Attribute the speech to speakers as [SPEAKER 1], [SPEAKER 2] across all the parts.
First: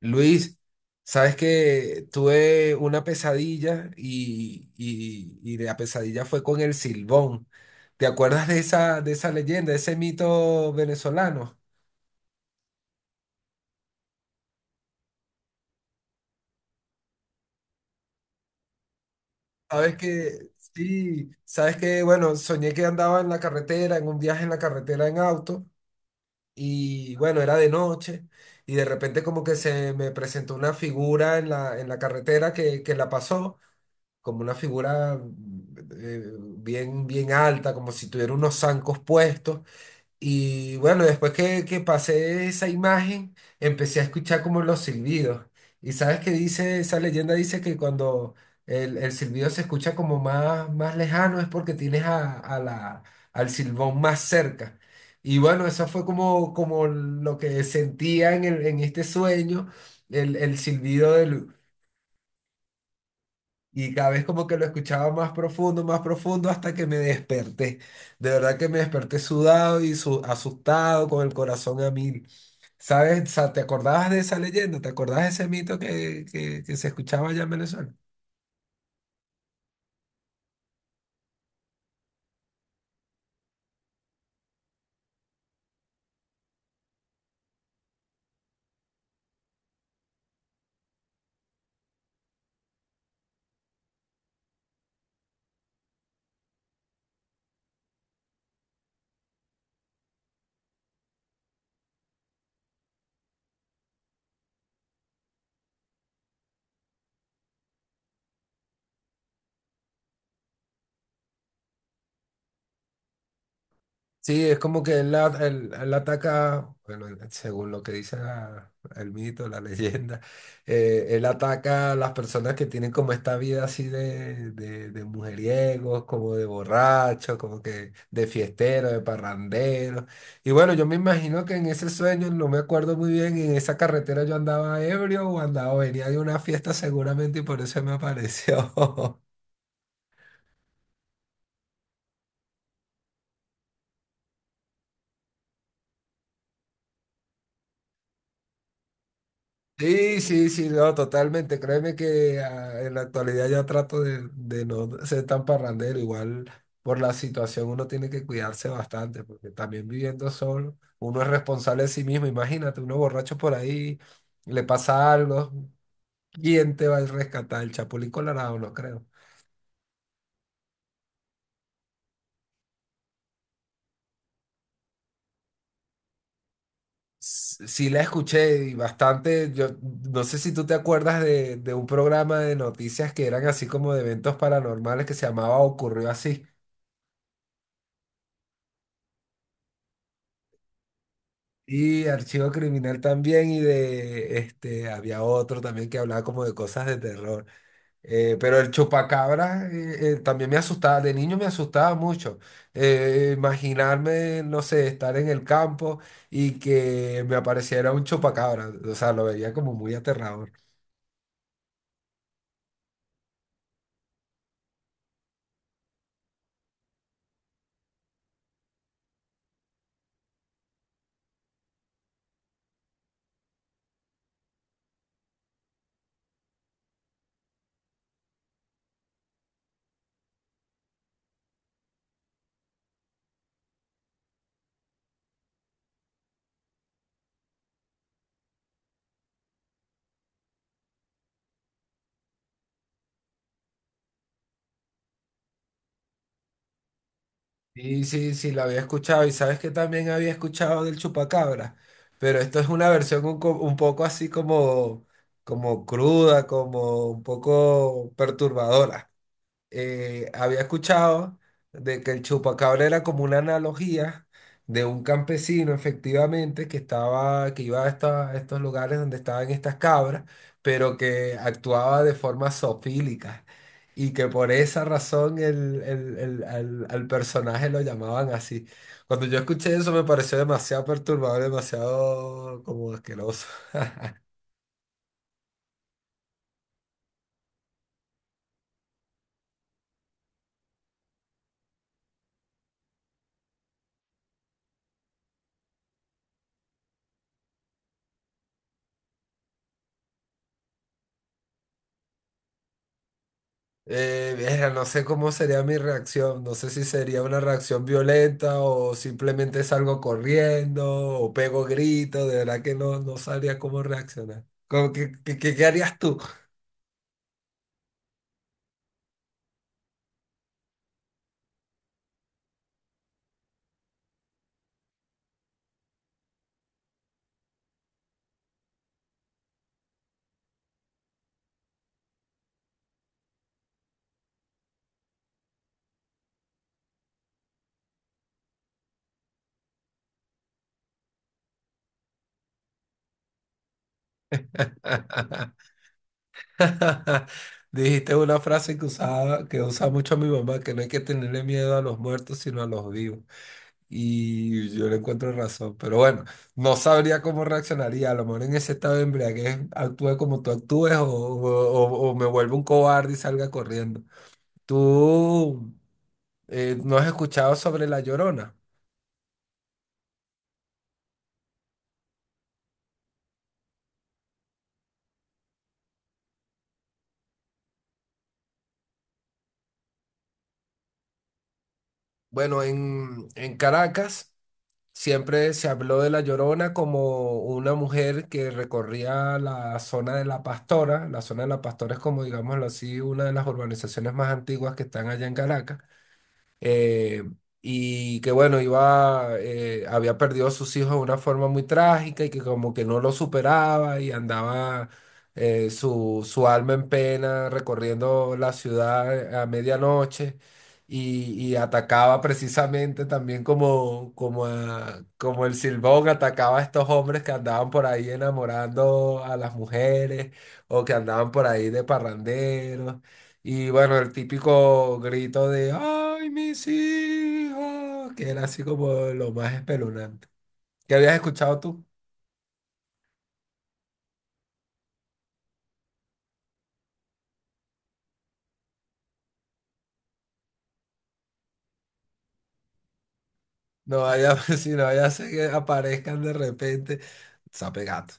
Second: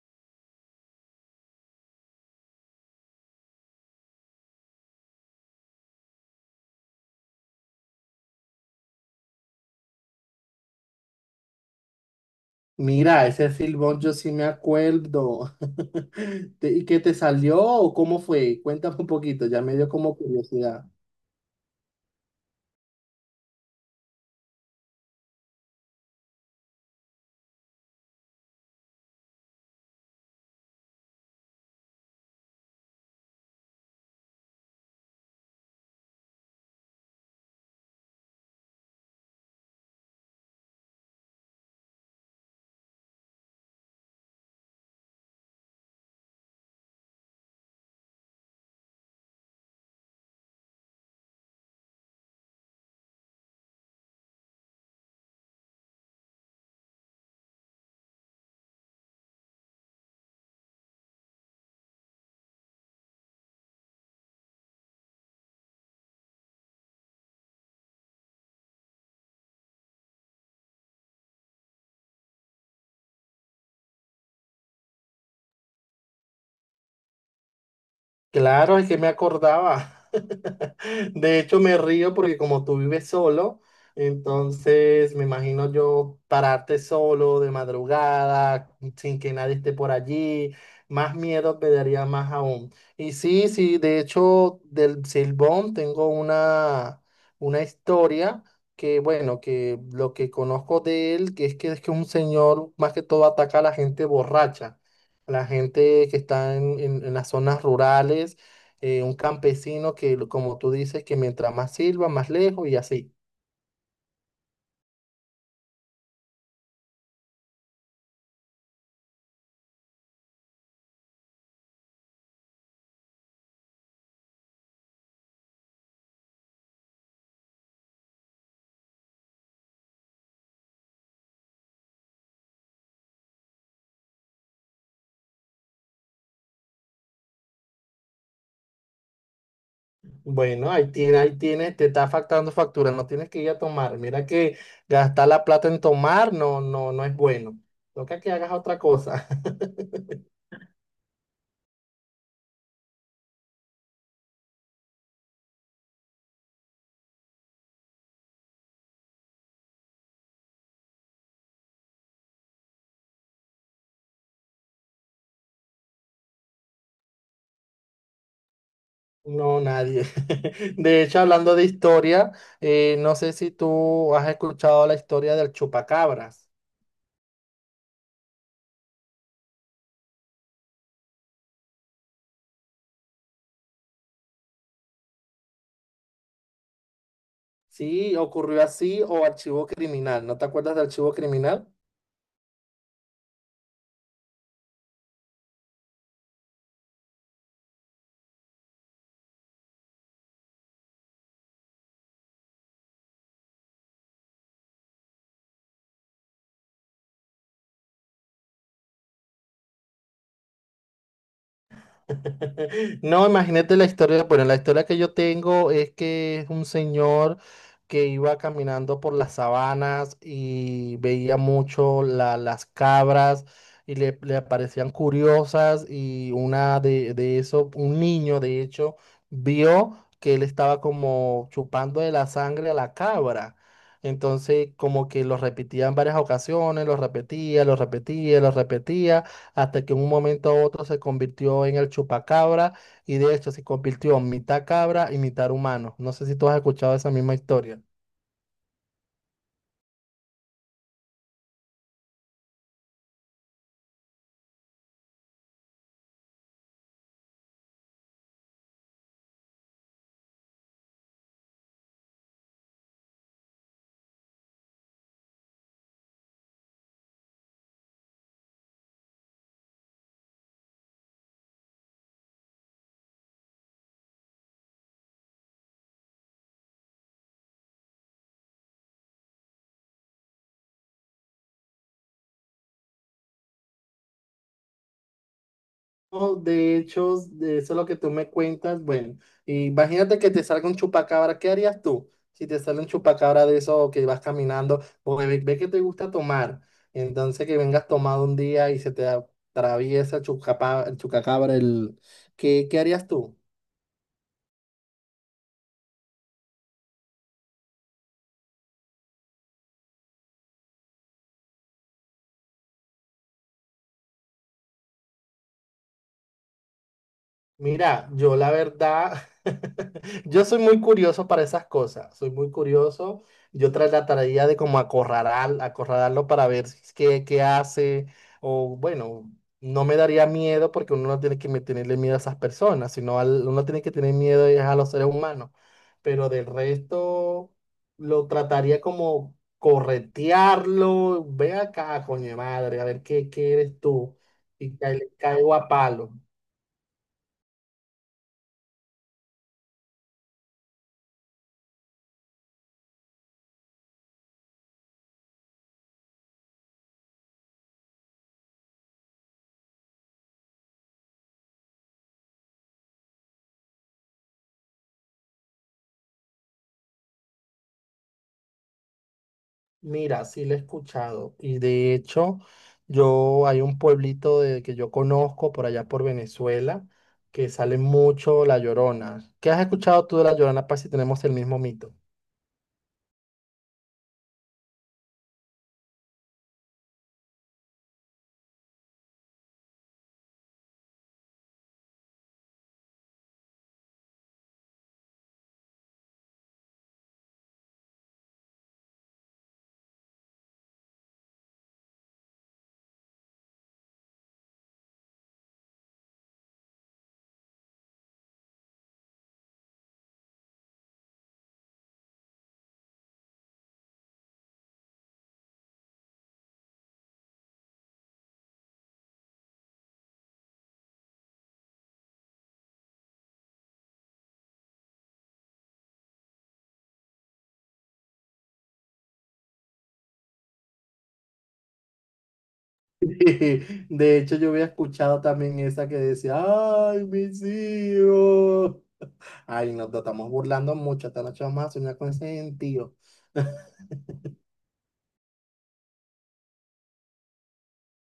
[SPEAKER 1] Luis, sabes que tuve una pesadilla y la pesadilla fue con el Silbón. ¿Te acuerdas de esa leyenda, de ese mito venezolano?
[SPEAKER 2] Mira, ese silbón yo sí me acuerdo. ¿Y qué te salió o cómo fue? Cuéntame un poquito, ya me dio
[SPEAKER 1] Sabes
[SPEAKER 2] como
[SPEAKER 1] que,
[SPEAKER 2] curiosidad.
[SPEAKER 1] sí, sabes que, bueno, soñé que andaba en la carretera, en un viaje en la carretera en auto, y bueno, era de noche, y de repente como que se me presentó una figura en la carretera que la pasó, como una figura bien alta, como si tuviera unos zancos puestos. Y bueno, después que pasé esa imagen, empecé a escuchar como los silbidos. Y sabes que dice, esa leyenda dice que cuando el silbido se escucha como más lejano es porque tienes a la al silbón más cerca. Y bueno, eso fue como, como lo que sentía en, en este sueño, el silbido del, y cada vez como que lo escuchaba más profundo, hasta que me desperté. De verdad que me desperté sudado y asustado, con el corazón a mil. ¿Sabes? O sea, ¿te acordabas de esa leyenda? ¿Te acordabas de ese mito que se escuchaba allá en Venezuela?
[SPEAKER 2] Claro, es que me acordaba. De hecho, me río porque como tú vives solo, entonces me imagino yo pararte solo de madrugada, sin que nadie esté por allí, más miedo me daría más aún. Y sí, sí, de hecho, del Silbón tengo una historia que, bueno, que lo que conozco de él, que es que es que un señor más que todo ataca a la gente borracha, la gente que está en las zonas rurales, un campesino que, como tú dices, que mientras más silba, más lejos y así.
[SPEAKER 1] Sí, es como que él, él ataca, bueno, según lo que dice el mito, la leyenda, él ataca a las personas que tienen como esta vida así de mujeriegos, como de borrachos, como que de fiesteros, de parranderos. Y bueno, yo me imagino que en ese sueño, no me acuerdo muy bien, en esa carretera yo andaba ebrio o andaba, venía de una fiesta seguramente y por eso me apareció.
[SPEAKER 2] Bueno, ahí tiene, te está faltando factura, no tienes que ir a tomar. Mira que gastar la plata en tomar no, no, no es bueno. Toca que hagas otra cosa.
[SPEAKER 1] Sí, sí, sí, no, totalmente. Créeme que en la actualidad ya trato de no ser tan parrandero. Igual por la situación uno tiene que cuidarse bastante, porque también viviendo solo, uno es responsable de sí mismo. Imagínate, uno borracho por ahí, le pasa algo, ¿quién te va a rescatar? El Chapulín Colorado, no creo.
[SPEAKER 2] No, nadie. De hecho, hablando de historia, no sé si tú has escuchado la historia del chupacabras.
[SPEAKER 1] Sí, la escuché y bastante. Yo no sé si tú te acuerdas de un programa de noticias que eran así como de eventos paranormales que se llamaba Ocurrió Así.
[SPEAKER 2] Sí, ocurrió así o archivo criminal. ¿No te acuerdas de archivo criminal?
[SPEAKER 1] Y Archivo Criminal también, y de este, había otro también que hablaba como de cosas de terror. Pero el chupacabra también me asustaba, de niño me asustaba mucho. Imaginarme, no sé, estar en el campo y que me apareciera un chupacabra, o sea, lo veía como muy aterrador.
[SPEAKER 2] No, imagínate la historia. Bueno, la historia que yo tengo es que es un señor que iba caminando por las sabanas y veía mucho las cabras y le parecían curiosas y una de eso, un niño de hecho, vio que él estaba como chupando de la sangre a la cabra. Entonces, como que lo repetía en varias ocasiones, lo repetía, lo repetía, lo repetía hasta que en un momento a otro se convirtió en el chupacabra y de hecho se convirtió en mitad cabra y mitad humano. No sé si tú has escuchado esa misma historia.
[SPEAKER 1] Sí, sí, sí, la había escuchado y sabes que también había escuchado del chupacabra, pero esto es una versión un poco así como, como cruda, como un poco perturbadora. Había escuchado de que el chupacabra era como una analogía de un campesino, efectivamente, que estaba, que iba a, a estos lugares donde estaban estas cabras, pero que actuaba de forma zoofílica. Y que por esa razón al personaje lo llamaban así. Cuando yo escuché eso me pareció demasiado perturbador, demasiado como asqueroso.
[SPEAKER 2] No, de hecho, de eso es lo que tú me cuentas. Bueno, imagínate que te salga un chupacabra, ¿qué harías tú? Si te sale un chupacabra de eso que vas caminando, porque ve, ve que te gusta tomar, entonces que vengas tomado un día y se te atraviesa el el chupacabra, el... ¿Qué, qué harías tú?
[SPEAKER 1] Verga, no sé cómo sería mi reacción, no sé si sería una reacción violenta o simplemente salgo corriendo o pego gritos, de verdad que no, no sabría cómo reaccionar. ¿ Qué harías tú?
[SPEAKER 2] Mira, yo la verdad, yo soy muy curioso para esas cosas, soy muy curioso. Yo tras la tarea de como acorralar, acorralarlo para ver si es que- qué hace, o bueno, no me daría miedo porque uno no tiene que tenerle miedo a esas personas, uno tiene que tener miedo es a los seres humanos. Pero del resto, lo trataría como corretearlo, ve acá, coño de madre, a ver qué, qué eres tú, y le caigo a palo.
[SPEAKER 1] Dijiste una frase que usaba, que usa mucho mi mamá, que no hay que tenerle miedo a los muertos, sino a los vivos. Y yo le encuentro razón, pero bueno, no sabría cómo reaccionaría. A lo mejor en ese estado de embriaguez actúe como tú actúes o o me vuelvo un cobarde y salga corriendo. ¿Tú no has escuchado sobre La Llorona?
[SPEAKER 2] Mira, sí lo he escuchado. Y de hecho, yo hay un pueblito que yo conozco por allá por Venezuela que sale mucho La Llorona. ¿Qué has escuchado tú de La Llorona para si tenemos el mismo mito?
[SPEAKER 1] Bueno, en Caracas siempre se habló de La Llorona como una mujer que recorría la zona de La Pastora. La zona de La Pastora es como, digámoslo así, una de las urbanizaciones más antiguas que están allá en Caracas, eh, y que bueno, iba, había perdido a sus hijos de una forma muy trágica y que como que no lo superaba y andaba, su alma en pena recorriendo la ciudad a medianoche, y atacaba precisamente también como el Silbón atacaba a estos hombres que andaban por ahí enamorando a las mujeres o que andaban por ahí de parranderos. Y bueno, el típico grito de ¡Ay, mis hijos! Que era así como lo más espeluznante. ¿Qué habías escuchado tú?
[SPEAKER 2] De hecho, yo había escuchado también esa que decía, ay, mis hijos. Ay, nos estamos burlando mucho, esta noche vamos a soñar con ese gentío.
[SPEAKER 1] No vaya, si no vaya a ser que aparezcan de repente. Sape gato.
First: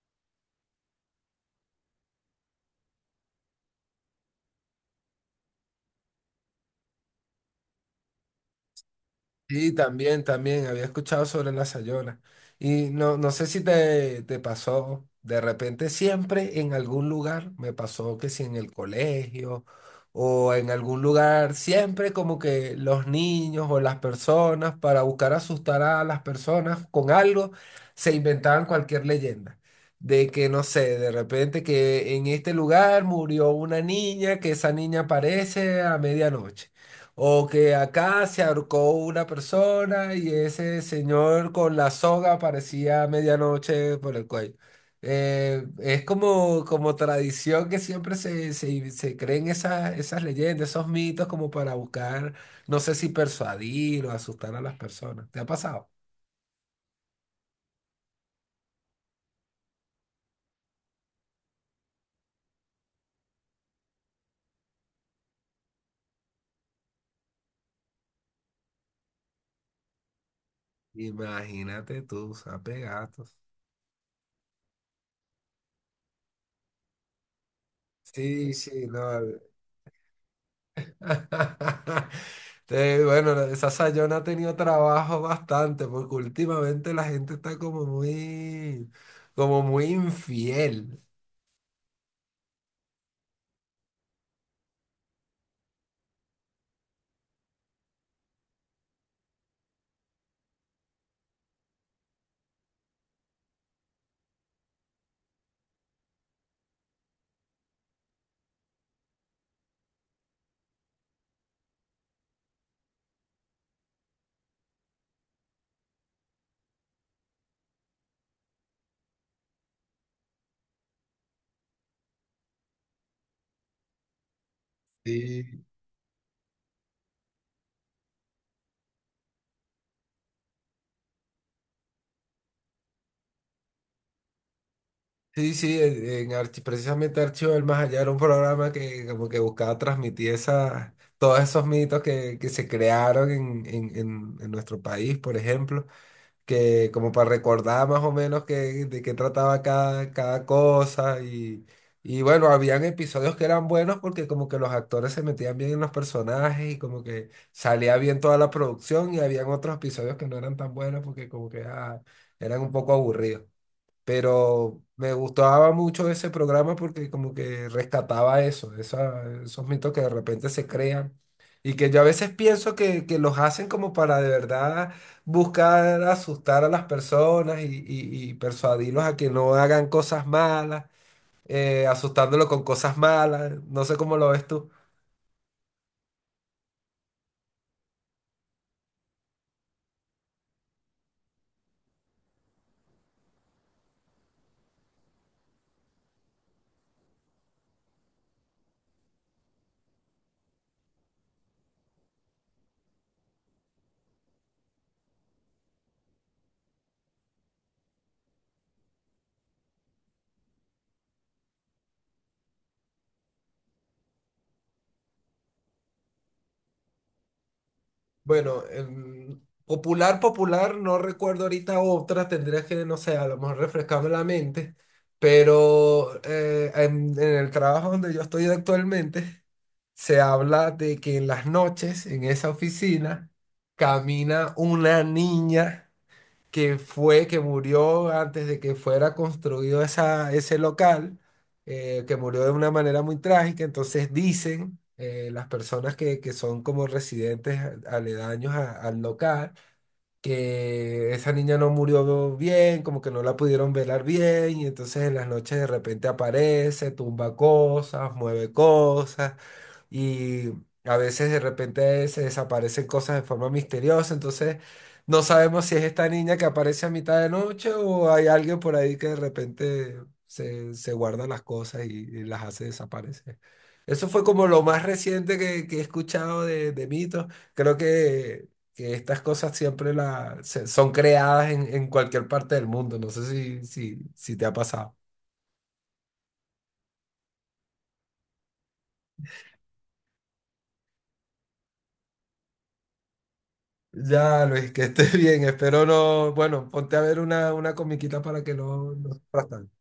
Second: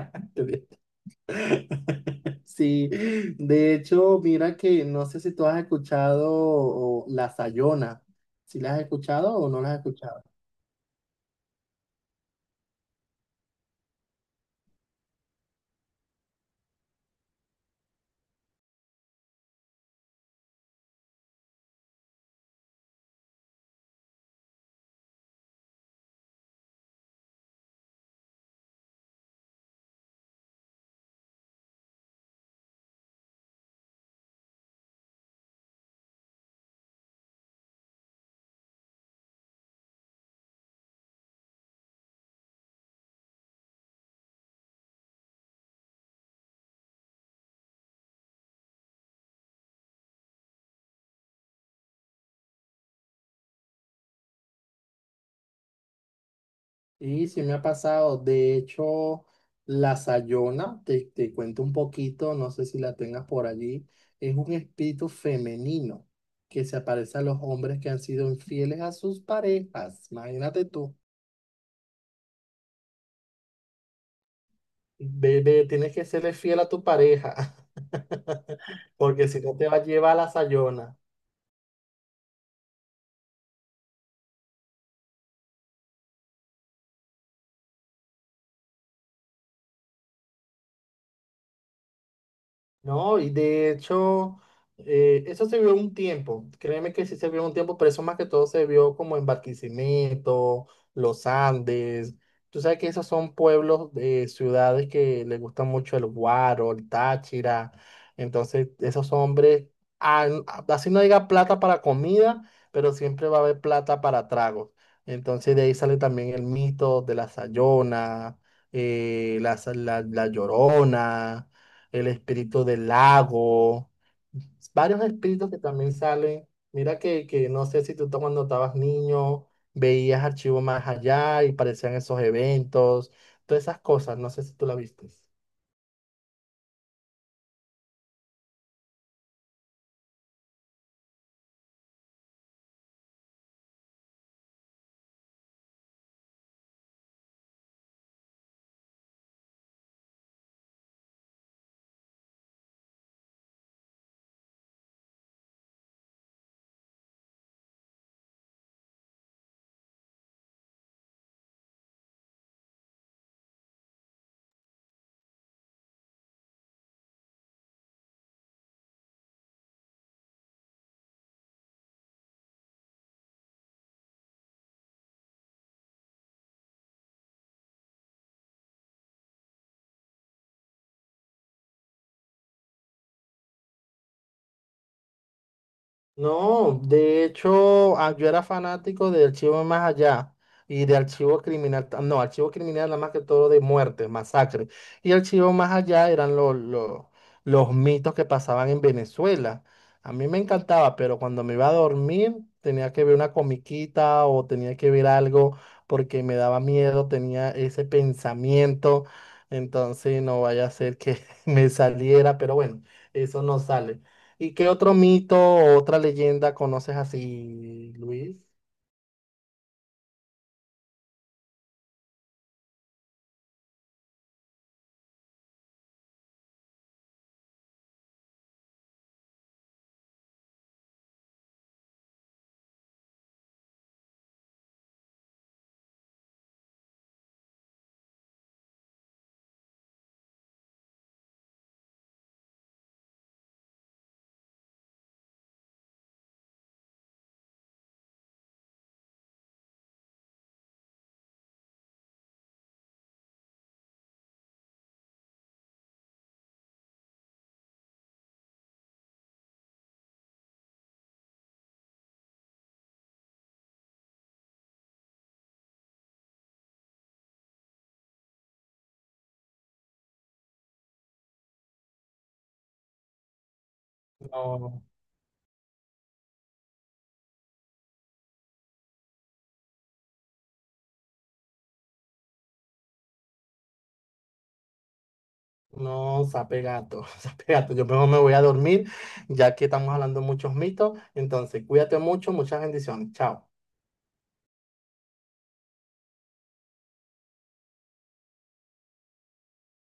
[SPEAKER 2] Sí, de hecho, mira que no sé si tú has escuchado o La Sayona, si la has escuchado o no
[SPEAKER 1] Sí,
[SPEAKER 2] la has escuchado.
[SPEAKER 1] también, también, había escuchado sobre la Sayola. Y no, no sé si te, te pasó, de repente siempre en algún lugar, me pasó que si en el colegio o en algún lugar, siempre como que los niños o las personas, para buscar asustar a las personas con algo, se inventaban cualquier leyenda. De que, no sé, de repente que en este lugar murió una niña, que esa niña aparece a medianoche. O que acá se ahorcó una persona y ese señor con la soga aparecía a medianoche por el cuello. Es como, como tradición que siempre se creen esas leyendas, esos mitos como para buscar, no sé si persuadir o asustar a las personas. ¿Te ha pasado?
[SPEAKER 2] Y sí me ha pasado, de hecho, La Sayona, te cuento un poquito, no sé si la tengas por allí, es un espíritu femenino que se aparece a los hombres que han sido infieles a sus parejas. Imagínate tú,
[SPEAKER 1] Imagínate tú, sape gatos.
[SPEAKER 2] bebé, tienes que serle fiel a tu pareja,
[SPEAKER 1] Sí, sí, no.
[SPEAKER 2] porque si no te va a llevar a La Sayona.
[SPEAKER 1] Bueno, esa Sayona ha tenido trabajo bastante porque últimamente la gente está como muy infiel.
[SPEAKER 2] No, y de hecho, eso se vio un tiempo, créeme que sí se vio un tiempo, pero eso más que todo se vio como en Barquisimeto, Los Andes. Tú sabes que esos son pueblos de ciudades que les gusta mucho el guaro, el Táchira. Entonces, esos hombres, así no diga plata para comida, pero siempre va a haber plata para tragos. Entonces, de ahí sale también el mito de la Sayona, la Llorona, el espíritu del lago, varios espíritus que
[SPEAKER 1] Sí,
[SPEAKER 2] también salen. Mira que no sé si tú cuando estabas niño veías archivos más allá y parecían esos eventos, todas esas cosas, no sé si tú la viste.
[SPEAKER 1] sí, sí, en precisamente Archivo del Más Allá era un programa que como que buscaba transmitir esa, todos esos mitos que se crearon en nuestro país, por ejemplo, que como para recordar más o menos que, de qué trataba cada, cada cosa, y bueno, habían episodios que eran buenos porque como que los actores se metían bien en los personajes y como que salía bien toda la producción y habían otros episodios que no eran tan buenos porque como que eran un poco aburridos. Pero me gustaba mucho ese programa porque como que rescataba eso, esos mitos que de repente se crean y que yo a veces pienso que los hacen como para de verdad buscar asustar a las personas y y- persuadirlos a que no hagan cosas malas, asustándolos con cosas malas. No sé cómo lo ves tú.
[SPEAKER 2] No, de hecho, ah, yo era fanático de Archivo Más Allá y de Archivo Criminal. No, Archivo Criminal era más que todo de muerte, masacre. Y Archivo Más Allá eran los mitos que pasaban en Venezuela. A mí me encantaba, pero cuando me iba a dormir tenía que ver una comiquita o tenía que ver algo porque me daba miedo, tenía ese pensamiento. Entonces no vaya a ser que me saliera, pero bueno, eso no sale. ¿Y qué otro mito o otra leyenda conoces así, Luis?
[SPEAKER 1] Bueno, popular, popular, no recuerdo ahorita otra, tendría que, no sé, a lo mejor refrescarme la mente, pero en el trabajo donde yo estoy actualmente, se habla de que en las noches, en esa oficina, camina una niña que fue, que murió antes de que fuera construido esa, ese local, que murió de una manera muy trágica. Entonces dicen las personas que son como residentes aledaños al local que esa niña no murió bien, como que no la pudieron velar bien, y entonces en las noches de repente aparece, tumba cosas, mueve cosas, y a veces de repente se desaparecen cosas de forma misteriosa, entonces no sabemos si es esta niña que aparece a mitad de noche o hay alguien por ahí que de repente se guarda las cosas y las hace desaparecer. Eso fue como lo
[SPEAKER 2] No,
[SPEAKER 1] más reciente que he escuchado de mitos. Creo que estas cosas siempre son creadas en cualquier parte del mundo. No sé si te ha pasado.
[SPEAKER 2] no, sape gato, sape gato. Yo mejor me voy a dormir, ya que estamos hablando de muchos mitos. Entonces, cuídate mucho, muchas bendiciones. Chao.
[SPEAKER 1] Ya, Luis, que estés bien. Espero no. Bueno, ponte a ver una comiquita para que no, no sufras tanto.